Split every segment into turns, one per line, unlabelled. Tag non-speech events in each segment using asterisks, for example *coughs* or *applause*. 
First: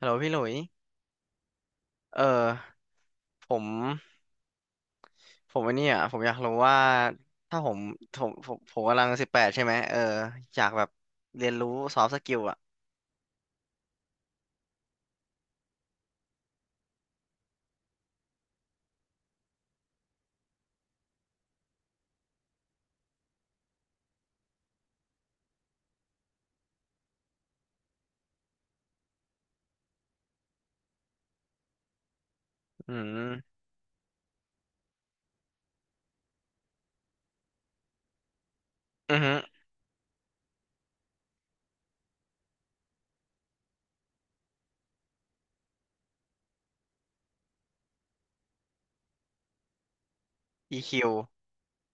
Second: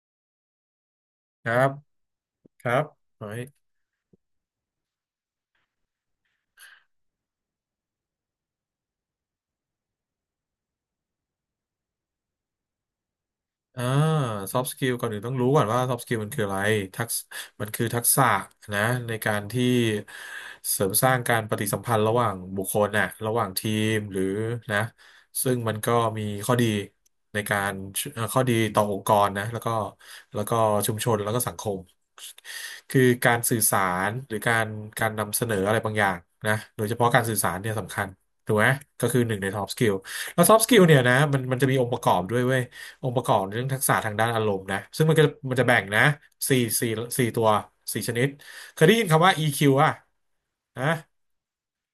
ฮัลโหลพี่หลุย
ครับ
เอ
ค
อ
รับขอให้
ผมผมอันนี้อ่ะผมอยากรู้ว่าถ้าผมกำลังสิบแปดใช่ไหมเอออยากแบบเรียนรู้ซอฟต์สกิลอ่ะ
อ่าซอฟต์สกิลก่อนอื่นต้องรู้ก่อนว่าซอฟตสกิลมันคืออะไรทักษมันคือทักษะนะในการที่เสริมสร้างการปฏิสัมพันธ์ระหว่างบุคคลน่ะระหว่างทีมหรือนะซึ่งมันก็มีข้อดีในการข้อดีต่อองค์กรนะแล้วก็ชุมชนแล้วก็สังคม
อื
คือการ
ม
สื่อสารหรือการการนำเสนออะไรบางอย่างนะโดยเฉพาะการสื่อสารเนี่ยสำคัญถูกไหมก็
อื
คื
อ
อห
ฮึ
นึ่งใน soft skill แล้ว soft skill เนี่ยนะมันจะมีองค์ประกอบด้วยเว้ย องค์ประกอบเรื่องทักษะทางด้านอารมณ์นะซึ่งมันก็มันจะแบ่งนะสี่สี่สี่ตัวสี่ชนิดเคยได้ยินคำว่า EQ อ่ะนะ
EQ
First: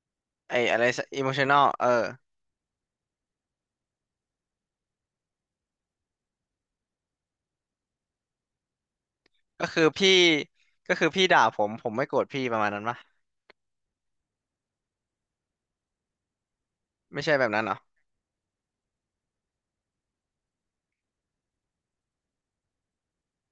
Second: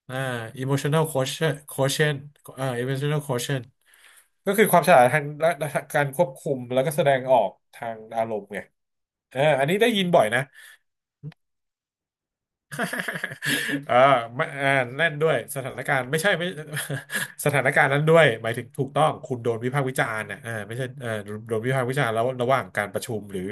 อ่า
ไออะไร
emotional quotient
emotional เออ
quotient emotional quotient ก็คือความฉลาดทางด้านการควบคุมแล้วก็แสดงออกทางอารมณ์ไงเออ
ก็
อันนี้
คือ
ได้ยิน
พี่
บ่อยนะ
ก็คือพี่ด่าผมผมไม่โกรธพี่ประมาณนั้นปะ
*laughs* เออไม่แน่นด้วยสถานการณ์ไม่ใช่ไม่
ไม่ใช่แบ
*laughs* ส
บ
ถา
นั้น
น
เหรอ
การณ์นั้นด้วยหมายถึงถูกต้องคุณโดนวิพากษ์วิจารณ์นะอ่าไม่ใช่เออโดนวิพากษ์วิจารณ์แล้วระหว่างการประชุมหรือ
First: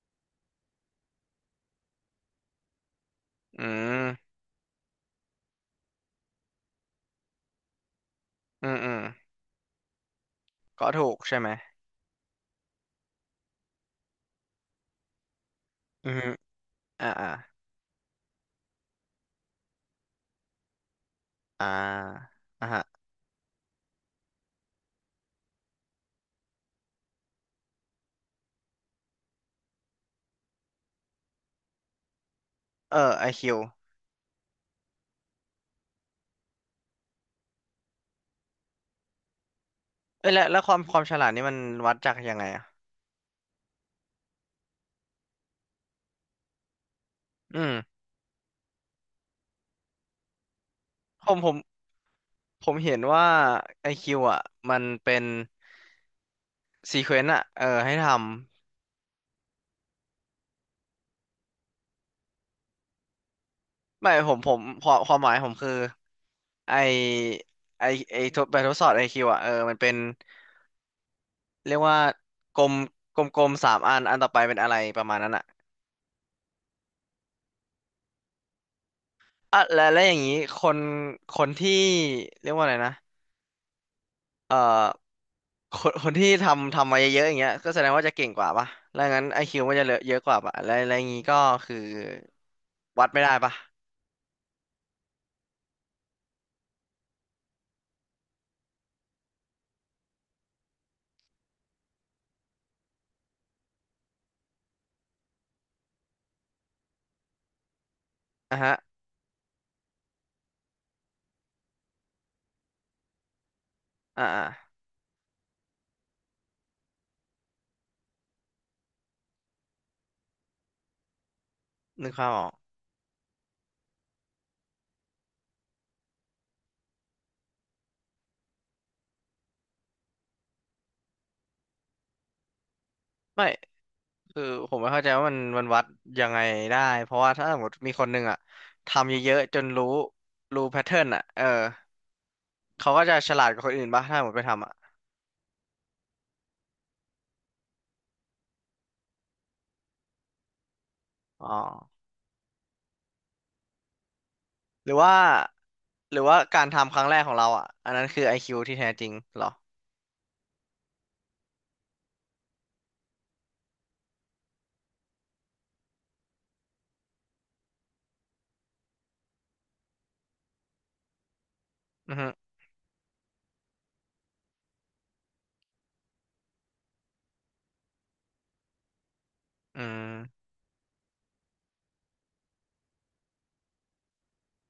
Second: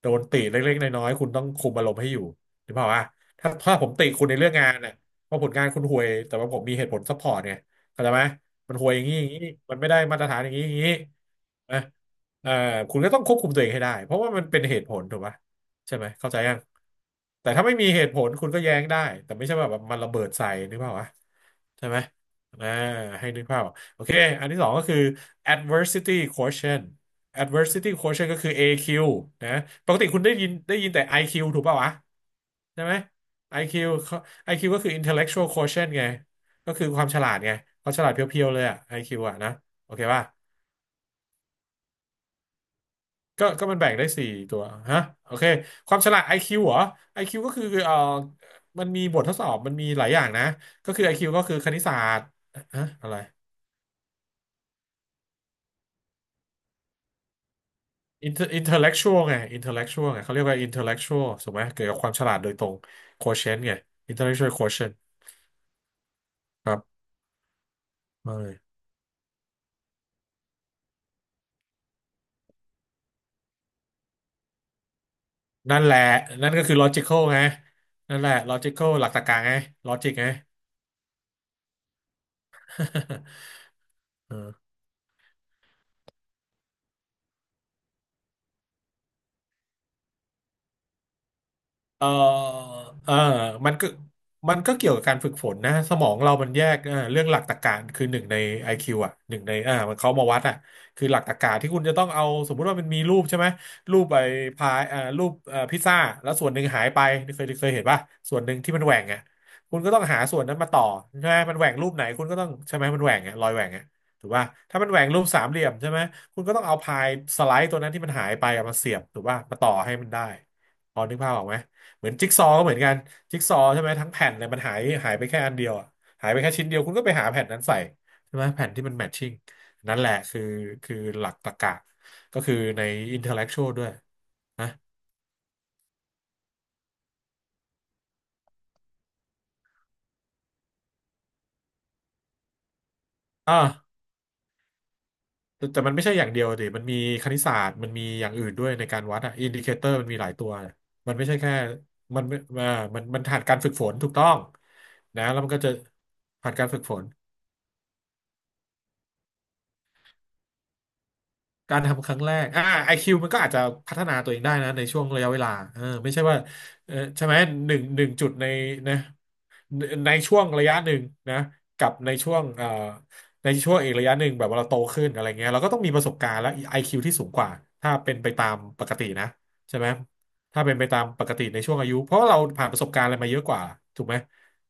โดนติเล็กๆน้อยๆคุณต้องคุมอารมณ์ให้อยู่หรือเปล่าอ่ะถ้า
อื
ถ้าผมติคุณ
ม
ในเรื่องงานน่ะเพราะผลงานคุณห่วยแต่ว่าผมมีเหตุผลซัพพอร์ตเนี่ยเข้าใจไหม
อื
มั
ม
นห่
อื
วย
ม
อย่างนี้อย่างนี้มันไม่ได้มาตรฐานอย่างนี้อย่าง
ก็
นี้
ถูกใช่ไหม
นะเออคุณก็ต้องควบคุมตัวเองให้ได้เพราะว่ามันเป็นเหตุผลถูกไหม ใช่ไหม
อือฮึ
เข้าใจยัง
อ่าอ่า
แต่ถ้าไม่มีเหตุผลคุณก็แย้งได้แต่ไม่ใช่ว่าแบบมันระเบิดใส่นึกภาพวะ
อ่า
ใช่ไหม
อ่า
อ่า
ฮะ
ให้นึกภาพออกโอเคอันที่สองก็คือ adversity quotient adversity quotient ก็คือ AQ นะปกติคุณได้ยินแต่ IQ ถูกป่าววะใช่ไห
เอ
ม
อไอคิว
IQ เขา IQ ก็คือ intellectual quotient ไงก็คือความฉลาดไงความฉลาดเพียวๆเลยอะ IQ อคิวอะนะโอเคป่ะ
เอ้ยแล้วแล้วความความฉลาดนี่มันวัดจากยังไงอ่ะ
ก็มันแบ่งได้สี่ตัวฮะโอเคความฉลาด IQ เหรอไอคิวก็
อื
คือ
ม
มันมีบททดสอบมันมีหลายอย่างนะก็คือ
ผ
IQ
ม
ก็
ผ
คื
ม
อคณิตศาสตร์
ผม
ฮะ
เห็น
อะไร
ว่าไอคิวอ่ะมันเป็นซีเควนต์อ่ะเออให้ทำ
intellectual ไง intellectual ไงเขาเรียกว่า intellectual ถูกไหมเกี่ยวกับความฉลาดโดยตรง quotient ไง
ไม่ผมผ
intellectual
มค
quotient
วามความหมายผมคือ
ค
ไอ
รับ
ไอ
เออ
ทดสอบไอคิวอ่ะเออมันเป็นเรียกว่ากลมกลมกลมสามอันอันต่อไปเป็นอะไรประมาณนั้นอ่ะ
นั่นแหละนั่นก็คือ logical ไงนั่นแหละ logical หลักตรรกะไง
อ่ะและแล้วอ
logic
ย่าง
ไง
นี้คนคนที่เรียกว่าอะไรนะ
*laughs* เออ
เอ่อคนคนที่ทำมาเยอะๆอย่างเงี้ยก็แสดงว่าจะเก่งกว่าป่ะแล้วงั้นไอคิวมันจะเหลือเยอะกว่าป่ะแล้วแล้วอย่างนี้ก็คือ
เออ
วัด
เออ
ไม่ได้ป่ะ
มันก็มันก็เกี่ยวกับการฝึกฝนนะสมองเรามันแยกเออเรื่องหลักตรรกะคือหนึ่งใน IQ อคิวอ่ะหนึ่งในมันเขามาวัดอ่ะคือหลักตรรกะที่คุณจะต้องเอาสมมุติว่ามันมีรูปใช่ไหมรูปไอ้พายรูปพิซซ่าแล้วส่วนหนึ่งหายไปเคยเห็นป่ะส่วนหนึ่
อ่ะ
งที่
ฮะ
มันแหว่งอ่ะคุณก็ต้องหาส่วนนั้นมาต่อใช่ไหมมันแหว่งรูปไหนคุณก็ต้องใช่ไหมมันแหว่งอ่ะรอยแหว่งอ่ะ
อ่
ถูกป่ะ
า
ถ้ามันแหว่งรูปสามเหลี่ยมใช่ไหมคุณก็ต้องเอาพายสไลด์ตัวนั้นที่มันหายไปอะมาเสียบถูกป่ะมาต่อให้มันได้พอนึกภาพออกไหม เห
นึ
มือ
ก
น
ภา
จิ๊
พ
ก
อ
ซอ
อก
ว์ก็เหมือนกันจิ๊กซอว์ใช่ไหมทั้งแผ่นเลยมันหายไปแค่อันเดียวอะหายไปแค่ชิ้นเดียวคุณก็ไปหาแผ่นนั้นใส่ใช่ไหมแผ่นที่มันแมทชิ่งนั่นแหละคือหลักตรรกะก็คือในอินเทลเล็
ไม่
กชวลด้วย
คือ
นะ
ผมไม่เข้าใจว่ามันมันวัดยังไงได้เพราะว่าถ้าสมมติมีคนหนึ่งอะทำเยอะๆจนรู้รู้แพทเทิร์นอะเออเขาก็จะฉลาดก
อ่า
ว่าคนอื่นป่ะถ้าสมมติไปทำอะ
แต่มันไม่ใช่อย่างเดียวดิมันมีคณิตศาสตร์มันมีอย่างอื่นด้วยในการวัดอะอินดิเคเตอร์มันมีหลายตัวมันไม่ใช่
อ๋อ
แค่ มันไม่อ่ามันผ่านการฝึกฝนถูกต้อง
หรือว่า
นะแล้วมันก็จะ
หรือว่า
ผ่าน
กา
กา
ร
รฝึก
ทำ
ฝ
ครั้
น
งแรกของเราอะอันนั้นคือ IQ ที่แท้จริงเหรอ
การทำครั้งแรกไอคิวมันก็อาจจะพัฒนาตัวเองได้นะในช่วงระยะเวลาเออไม่ใช่ว่าเออใช่ไหมหนึ่งจุดในนะในช่วงระยะหนึ่งนะกับใน
อือฮึ
ช่วงในช่วงอีกระยะหนึ่งแบบว่าเราโตขึ้นอะไรเงี้ยเราก็ต้องมีประสบการณ์และ IQ ที่สูงกว่าถ้าเป็นไปตามปกตินะใช่
อื
ไหม
ม
ถ้าเป็นไปตามปกติในช่วงอายุเพราะเราผ่านประสบการณ์อะไรมาเยอะกว่าถูกไหม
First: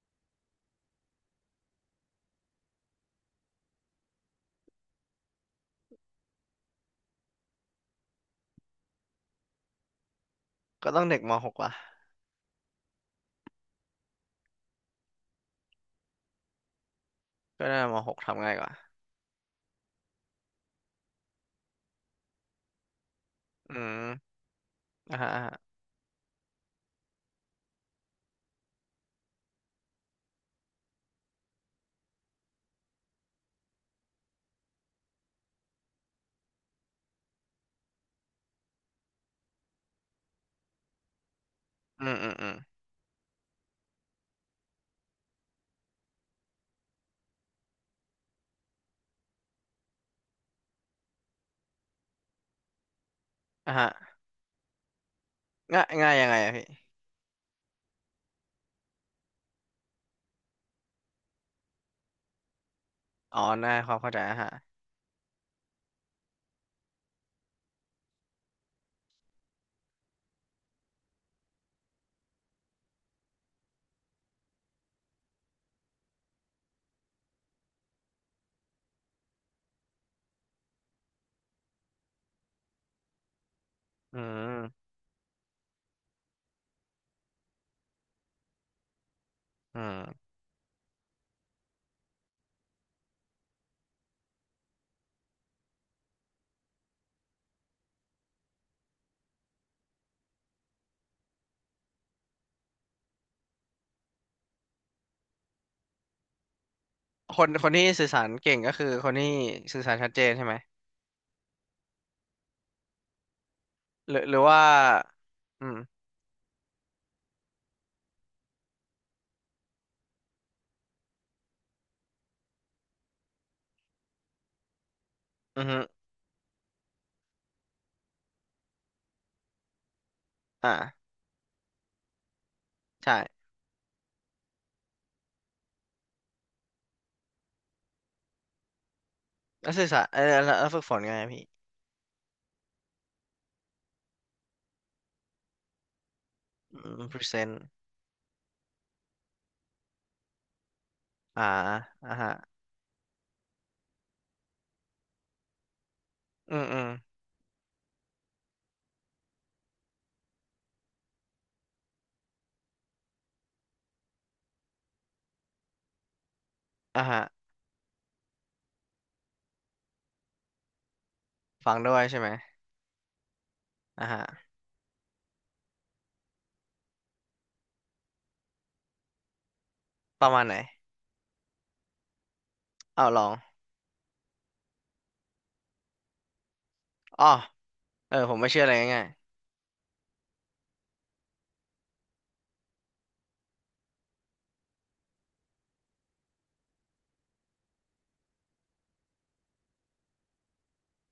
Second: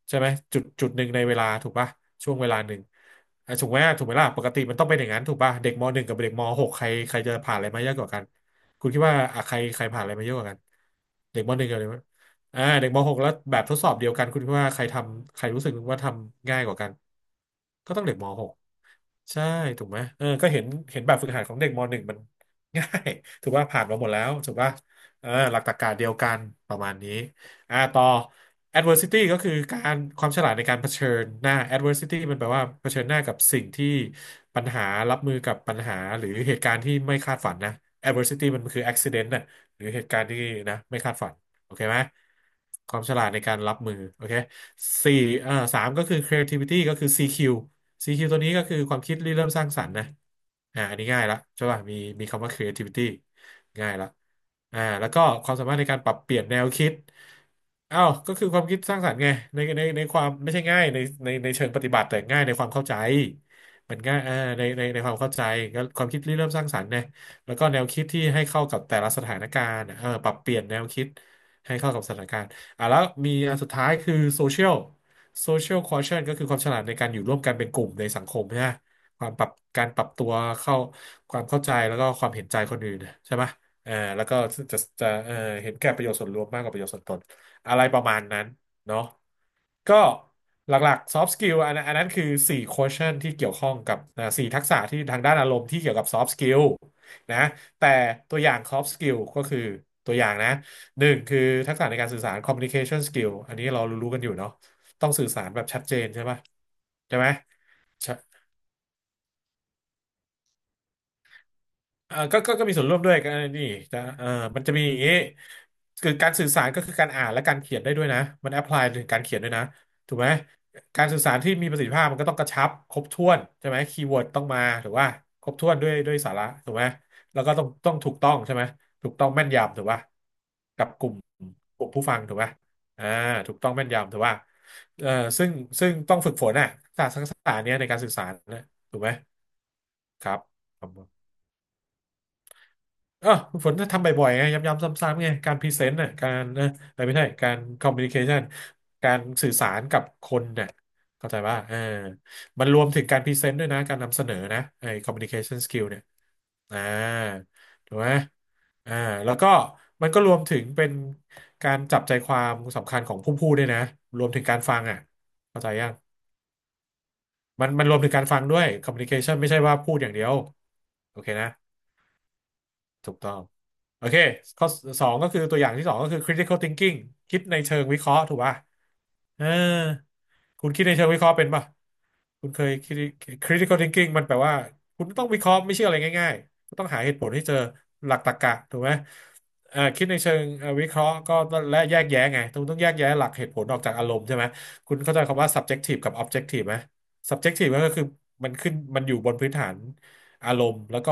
ใช่ไหมจุดหนึ่งในเวลาถูกป่ะช่วงเวลาหนึ่งอ่ะถูกไหมถูกไหมล่ะปกติมันต้องเป็นอย่างนั้นถูกป่ะเด็กมหนึ่งกับเด็กมหกใครใครจะผ่านอะไรมาเยอะกว่ากันคุณคิดว่าอ่ะใครใครผ่านอะไรมาเยอะกว่ากัน
ก็ต้องเด็กม
เด็กม
.6
หนึ่ง
ว่ะ
กับเด็กมเด็กมหกแล้วแบบทดสอบเดียวกันคุณคิดว่าใครทำใครรู้สึกว่าทำง่ายกว่ากัน
ก็ได้
ก็
ม
ต้องเด็
.6
กมห
ทำ
ก
ง่ายกว่า
ใช่ถูกไหมเออก็เห็นแบบฝึกหัดของเด็กมหนึ่งมัน *laughs* ง่าย *laughs* ถูกว่า
อื
ผ่านมาหมด
ม
แล้วถูกว่า
อ่า
เอ
ฮะ
อ
อ่า
ห
ฮะ
ลักตรรกะเดียวกันประมาณนี้อ่าต่อ adversity ก็คือการความฉลาดในการเผชิญหน้า adversity มันแปลว่าเผชิญหน้ากับสิ่งที่ปัญหารับมือกับปัญหาหรือเหตุการณ์ที่ไม่คาดฝันนะ adversity มันคือ accident น่ะหรือเหตุการณ์ที่นะไม่คาดฝันโอเคไหม
อืมอืมอืม
ความฉลาดในการรับมือโอเคสี่สามก็คือ creativity ก็คือ CQ CQ ตัวนี้ก็คือความคิดริเริ่มสร้างสรรค์นะอ่าอันนี้ง่ายละใช่ป่ะมีมีคำว่า creativity
อ่า
ง่าย
ฮะ
ละอ่าแล้วก็ความสามารถ
ง่า
ใน
ย
การป
ง่า
รั
ย
บ
ยั
เป
งไง
ลี่ยน
อะ
แน
พี่
วคิดอ้าวก็คือความคิดสร้างสรรค์ไงในความไม่ใช่ง่ายในเชิงปฏิบัติแต่ง่ายในความเข้าใจ
อ๋อง่ายควา
มั
ม
น
เข้า
ง่า
ใจ
ยอ่า
อ่ะฮะ
ในความเข้าใจก็ความคิดริเริ่มสร้างสรรค์เนยแล้วก็แนวคิดที่ให้เข้ากับแต่ละสถานการณ์เออปรับเปลี่ยนแนวคิดให้เข้ากับสถานการณ์อ่ะแล้วมีอันสุดท้ายคือโซเชียลโซเชียลคอเชนก็คือความฉลาดในการอยู่ร่วมกันเป็นกลุ่มในสังคมนะความปรับการปรับตัวเข้าความเข้าใจแล้วก็ความเห็นใจคนอื่นใช่ไหม อ่า
อื
แล้วก็
ม
จะเห็นแก่ประโยชน์ส่วนรวมมากกว่าประโยชน์ส่วนตนอะไรประมาณนั้นเนาะ
อื
ก็
ม
หลักๆ soft skill อันนั้นคือ4 quotient ที่เกี่ยวข้องกับอ่าสี่ทักษะที่ทางด้านอารมณ์ที่เกี่ยวกับ soft skill นะแต่ตัวอย่าง soft skill ก็คือตัวอย่างนะหนึ่งคือทักษะในการสื่อสาร communication skill อันนี้เรารู้ๆกันอยู่เนาะต้องสื่อสารแบบชัดเจนใช่ปะใช่ไหม
คนคนที่สื่อสารเก่งก็คือคนที่สื่อสารชัดเจนใช่ไหม
อ่าก็มีส่วนร่วมด้วยกันนี่จะเออ
หรือว่า
มันจะมีอย่างนี้
อืม
คือการสื่อสารก็คือการอ่านและการเขียนได้ด้วยนะ มันแอพพลายถึงการเขียนด้วยนะถูกไหม การสื่อสารที่มีประสิทธิภาพมันก็ต้องกระชับครบถ้วนใช่ไหมคีย์เวิร์ดต้องมาหรือว่าครบ
อือ
ถ้วน
ฮึ
ด้วยสาระถูกไหมแล้วก็ต้องถูกต้องใช่ไหม ถูกต้องแม่นยำถูกป่ะกับก
อ่า
ลุ่มกลุ่มผู้ฟังถูกป่ะอ่า
ใช่
ถูกต้องแม่นยำถูกป่ะเออซึ่งซึ่งต้องฝึกฝนอ่ะศาสตร์ทักษะเนี้ยในการสื่อสารนะถูกไหม
แล้วสื่อสารเออ
ครั
แล้วแล้วฝึกฝนไง
บ
พี่
เออคุณฝนถ้าทำบ่อยๆไงย้ำๆซ้ำๆไงการพรีเซนต์น่ะการนะ
อื
แต
ม
ไม่ใช่กา
present
รคอมมิวนิเคชันการสื่อสารกับคนเนี่ยเข้าใจ
อ่า
ป่ะเออ
อ่าฮะ
มันรวมถึงการพรีเซนต์ด้วยนะการนำเสนอนะไอ้คอมมิวนิเคชันสกิลเนี่ย
อืมอื
อ่า
ม
ถูกไหมอ่าแล้วก็มันก็รวมถึงเป็นการจับใจความสำคัญของผู้พูดด้วยนะรวมถึงการฟังอ่ะเข้าใจยัง
อ่าฮะ
มันรวมถึงการฟังด้วยคอมมิ n i c a t ชันไม่ใช่ว่าพูดอย่างเดียวโอเคนะ
ฟังด้วยใช่ไหม
ถูกต้องโอ
อ่า
เค
ฮะ
ข้อสองก็คือตัวอย่างที่สองก็คือ critical thinking คิดในเชิงวิเคราะห์ถูกป่ะเออ
ประมาณไหน
คุณคิดในเชิงวิเคราะห์เป็นป่ะ คุณเคย
เอาลอง
critical thinking มันแปลว่าคุณต้องวิเคราะห์ไม่ใช่อะไรง่ายๆก็ต้องหาเหตุ
อ๋
ผ
อ
ลให้เจอห
เอ
ลั
อ
กตร
ผ
ร
มไม่
กะ
เชื่ออะไร
ถูกไหม
ง่าย
คิดในเชิงวิเคราะห์ก็ต้องและแยกแยะไงต้องแยกแยะหลักเหตุผลออกจากอารมณ์ใช่ไหมคุณเข้าใจคำว่า subjective กับ objective ไหม subjective ก็คือมันขึ้นมันอยู่บนพื้นฐานอารมณ์แล้วก็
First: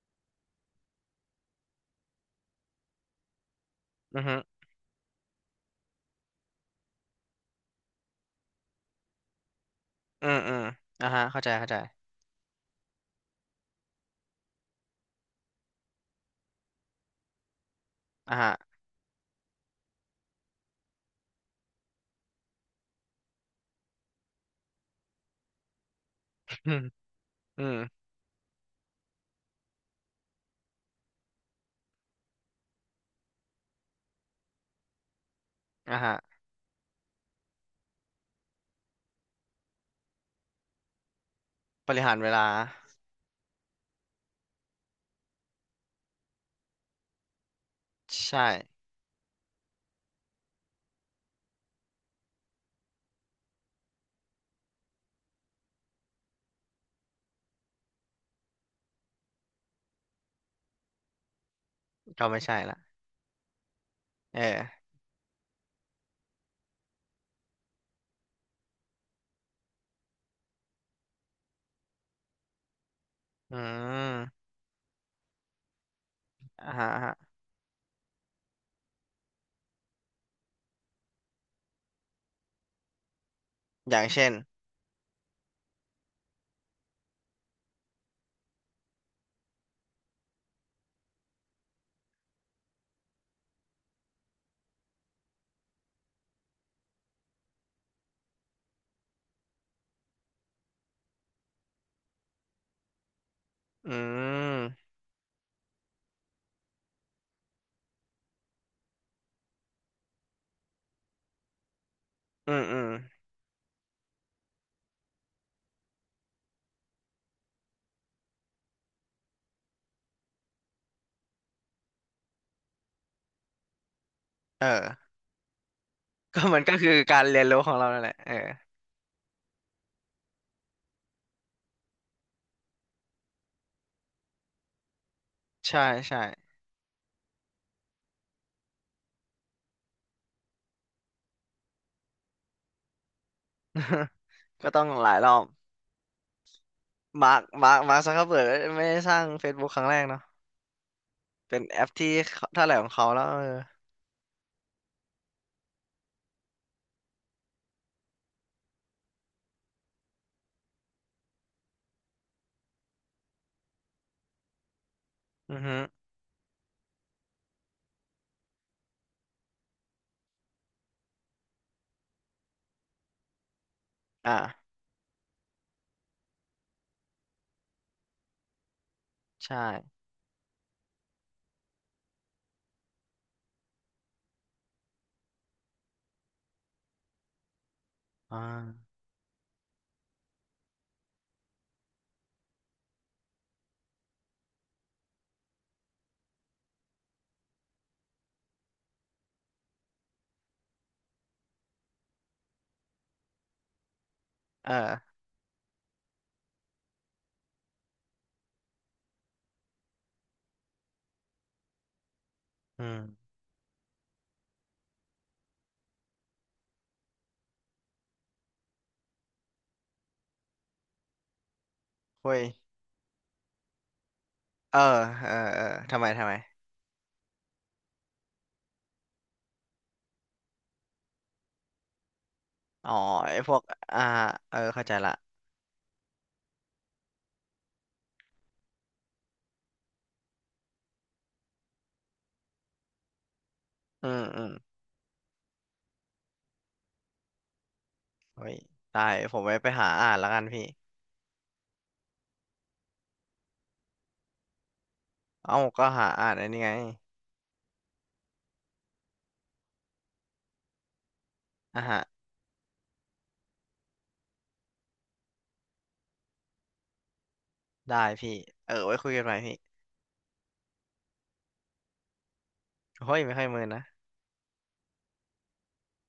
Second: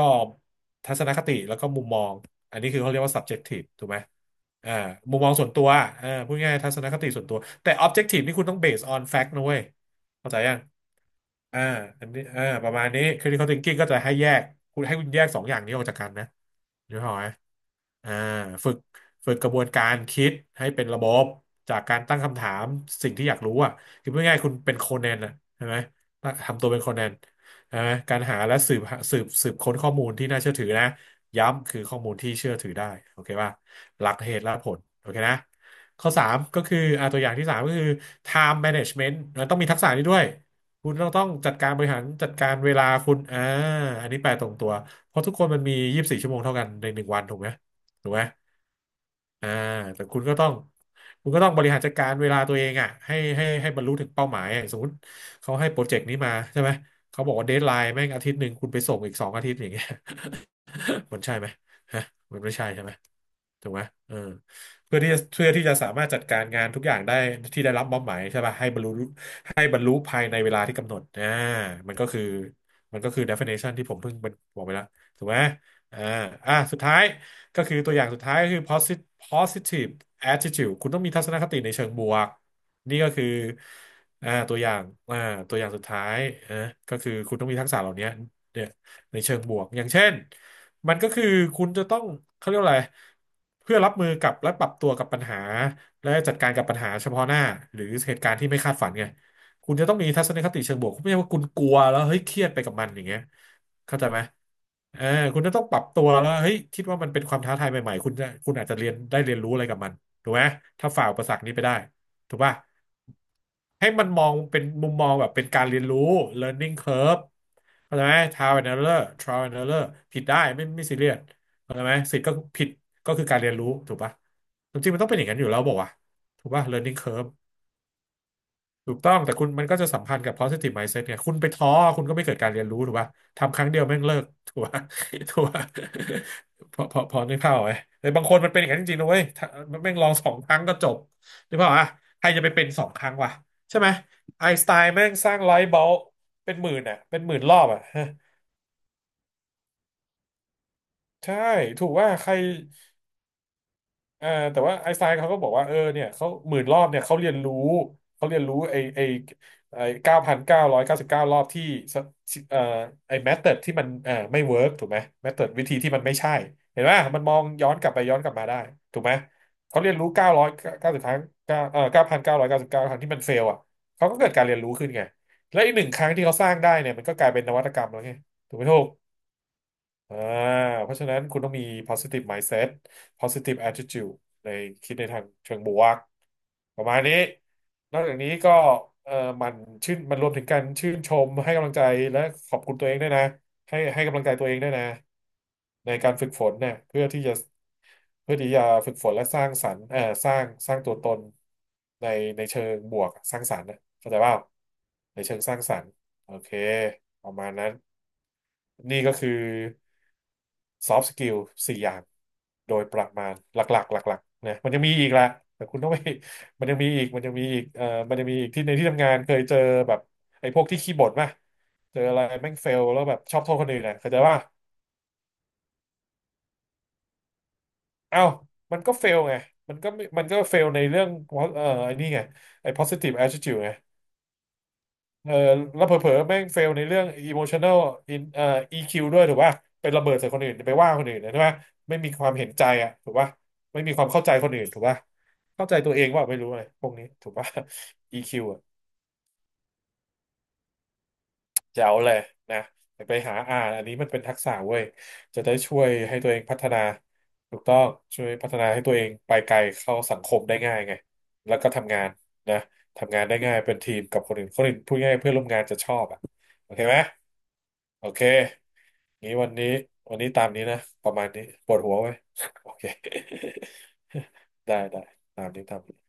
ทัศนคติแล้วก็มุมมองอันนี้คือเขาเรียกว่า subjective ถูกไหม
ๆอือฮึ
อ่ามุมมองส่วนตัวอ่าพูดง่ายๆทัศนคติส่วนตัวแต่ objective นี่คุณต้อง based on fact นะเว้ย
อื
เข้าใจ
มอื
ยัง
มอ่าฮะเข้าใจ
อ่า
เข้าใจ
อันนี้อ่าประมาณนี้ critical thinking ก็จะให้แยกคุณให้คุณแยกสองอย่างนี้ออกจากกันนะนึกออกไหมอ่า
อ่าฮะ
ฝึกฝึกกระบวนการคิดให้เป็นระบบจากการตั้งคำถามสิ่งที่อยากรู้อ่ะคือพูดง่ายๆคุณเป็นโคนันอ่ะใช่ไหม
*coughs*
ทำตั
อื
วเป็
ม
นโคนัน
อืม
ใช่ไหมการหาและสืบสืบค้นข้อมูลที่น่าเชื่อถือนะย้ำคือข้อมูลที่เชื่อถือได้โอเคป่ะหลักเหตุและผลโอเคนะ
อ่า
ข้อ
ฮะ
3ก็คืออ่าตัวอย่างที่3ก็คือ time management นะต้องมีทักษะนี้ด้วย คุณต้องจัดการบ
บ
ริหา
ริ
ร
หารเว
จัด
ลา
การเวลาคุณอ่าอันนี้แปลตรงตัว เพราะทุกคนมันมี24 ชั่วโมงเท่ากันใน1 วันถูกไหม ถูกไหม
ใช่
อ่าแต่คุณก็ต้องบริหารจัดการเวลาตัวเองอ่ะให้บรรลุถึงเป้าหมายอะสมมติเขาให้โปรเจกต์นี้มาใช่ไหมเขาบอกว่าเดดไลน์แม่ง1 อาทิตย์คุณไปส่งอีก2 อาทิตย์อย่างเงี้ย มันใช่ไหมฮะ
ก็
มั
ไม่
นไม่
ใช่
ใช่
ละ
ใช่ไหมถูกไหมเออ
เออ
เพื่อที่จะสามารถจัดการงานทุกอย่างได้ที่ได้รับมอบหมายใช่ป่ะให้บรรลุให้บรรลุภายในเวลาที่กำหนดอ่ามันก็คือ
อื
definition ที่ผมเพิ่ง
ม
บอกไปแล้วถูกไหมอ่าอ่า
อ่า
สุด
ฮะ
ท้า
อ่า
ย
ฮะ
ก็คือตัวอย่างสุดท้ายก็คือ positive attitude คุณต้องมีทัศนคติในเชิงบวกนี่ก็คือ
อย่างเช่
อ่า
น
ตัวอย่างอ่าตัวอย่างสุดท้ายอ่าก็คือคุณต้องมีทักษะเหล่านี้เนี่ย ในเชิงบวกอย่างเช่นมันก็คือคุณจะต้องเขาเรียกว่าอะไรเพื่อรับมือกับและปรับตัวกับปัญหาและจัดการกับปัญหาเฉพาะหน้าหรือเหตุการณ์ที่ไม่คาดฝันไงคุณจะต้องมีทัศนคติเชิงบวกไม่ใช่ว่าคุณกลัวแล้วเฮ้ยเครียดไปกับมันอย่างเงี้ย
อื
เข้าใจไหม
ม
เออคุณจะต้องปรับตัวแล้วเฮ้ยคิดว่ามันเป็นความท้าทายใหม่ๆคุณอาจจะเรียนได้เรียนรู้อะไรกับมันถูกไหมถ้าฝ่าอุปสรรคนี้ไปได้ ถูก
อื
ป่ะ
มอืม
ให้มันมองเป็นมุมมองแบบเป็นการเรียนรู้ learning curve เข้าใจไหม trial and error trial and error ผิดได้ไม่ซีเรียสเข้าใจไหมสิทธิ์ก็ผิดก็คือการเรียนรู้ถูกป่ะ
เออ
จริงๆ
*laughs*
มันต้องเป็นอย่างนั้นอยู่แล้วบอกว่าว
ก็
ะถูก
มัน
ป่ะ
ก็คือ
learning
การ
curve
เรียนรู้ของเรานั่นแหละเออ
ถูกต้องแต่คุณมันก็จะสัมพันธ์กับ positive mindset เนี่ยคุณไปท้อคุณก็ไม่เกิดการเรียนรู้ถูกป่ะทำครั้งเดียวแม่งเลิก *laughs* ถูกป่ะถูกป่ะ
ใช่ใช่
พอนึกภาพออกไหมแต่บางคนมันเป็นอย่างนั้นจริงๆนะเว้ยถ้ามันแม่งลองสองครั้งก็จบนึกภาพอ่ะใครจะไปเป็นสองครั้งวะใช่ไหมไอน์
*laughs*
ส
ก็
ไต
ต้อง
น์
ห
แม่
ลา
ง
ยร
ส
อ
ร้าง
บ
ไลท์บัลบ์เป็นหมื่นอ่ะเป็นหมื่นรอบอ่ะ
มาร์ค
ฮะ
ซักเคอร์เบิร์กไม่ได้สร้าง Facebook ครั้งแรกเนาะ
ใช่
เป็นแอ
ถู
ป
ก
ที่
ว่าใคร
เขาเท่าไหร่ของเขาแล้วเออ
เออแต่ว่าไอน์สไตน์เขาก็บอกว่าเออเนี่ยเขาหมื่นรอบเนี่ยเขาเรียนรู้เขาเรียนรู้ไอ9,999 รอบที่สเอ่อไอแมธอดที่มันไม่เวิร์กถูกไหมแมธอด
อือ
วิธี
ฮึ
ที่มันไม่ใช่เห็นไหมมันมองย้อนกลับไปย้อนกลับมาได้ถูกไหมเขาเรียนรู้990 ครั้งเก้า9,999 ครั้งที่มันเฟลอ่ะเขาก็เกิดการเรียน
อ่า
รู้ขึ้นไงและอีก1 ครั้งที่เขาสร้างได้เนี่ยมันก็กลายเป็นนวัตกรรมแล้วไงถูกไหมถูก
ใช่
อ่าเพราะฉะนั้นคุณต้องมี positive mindset positive attitude ในคิดในทางเชิงบวกประมาณนี้นอกจากนี้
อ่า
ก็เออมันมันรวมถึงการชื่นชมให้กำลังใจและขอบคุณตัวเองด้วยนะให้กำลังใจตัวเองด้วยนะในการฝึกฝนเนี่ยเพื่อที่จะเพื่อที่จะฝึกฝนและสร้างสรรค์สร้างตัวตนในเชิงบวกสร้างสรรค์นะเข้าใจเปล่า
เออ
ในเชิงสร้างสรรค์โอเคประมาณนั้นนี่ก็คือ ซอฟต์สกิล4 อย่างโด
อื
ยประมา
ม
ณหลักๆหลักๆนะมันยังมีอีกละแต่คุณต้องไป *laughs* มันยังมีอีกมันยังมีอีกที่ในที่ทำงานเคยเจอแบบไอ้พวกที่ขี้บ่นป่ะเจออะไร
เว้ย
แม่งเฟลแล้วแบบชอบโทษคนอื่นนะเข้าใจว่า
เออเออเออทำไมทำไม
เอ้ามันก็เฟลไงมันก็เฟลในเรื่องไอ้นี่ไงไอ้
อ๋อ
positive
ไอ้พว
attitude
ก
ไง
อ่าเออเข้าใจละ
เออแล้วเผลอๆแม่งเฟลในเรื่อง emotional in EQ ด้วยถูกป่ะเป็นระเบิดใส่คนอื่นไปว่าคนอื่นนะใช่ป่ะไม่มีความเห็นใจอ่ะถูกป่ะไม่มีค
อื
วาม
ม
เข้าใจ
อื
ค
ม
นอื่นถูกป่ะเข้าใจตัวเองว่าไม่รู้อะไรพวกนี้ถูกป่ะ EQ
เฮ้ย
อ่ะ
ได้ผมไปหาอ่านแล้วกันพี่
แจ๋วเลยนะไปหาอ่านอันนี้มันเป็นทักษะเว้ยจะได้
เอ้า
ช่ว
ก็
ย
หา
ให้ตั
อ่า
ว
น
เอง
อัน
พั
นี้
ฒ
ไง
นาถูกต้องช่วยพัฒนาให้ตัวเองไปไกลเข้าสังคมได้ง่ายไงแล้วก็
อ่า
ทำงานนะทำงานได้ง่ายเป็นทีมกับคนอื่นพูดง่ายๆเพื่อนร่วมงานจะชอบอ่ะโอเคไหม
ได้
โอเค
พี่เออไว้คุยกันให
งี้
ม่
วัน
พี่
นี้ตามนี้นะประมาณนี้ปวดหัวไหม *laughs* โอเค
โอ้ยไม่ค่อยเมินนะ
*laughs* ได้ตามนี้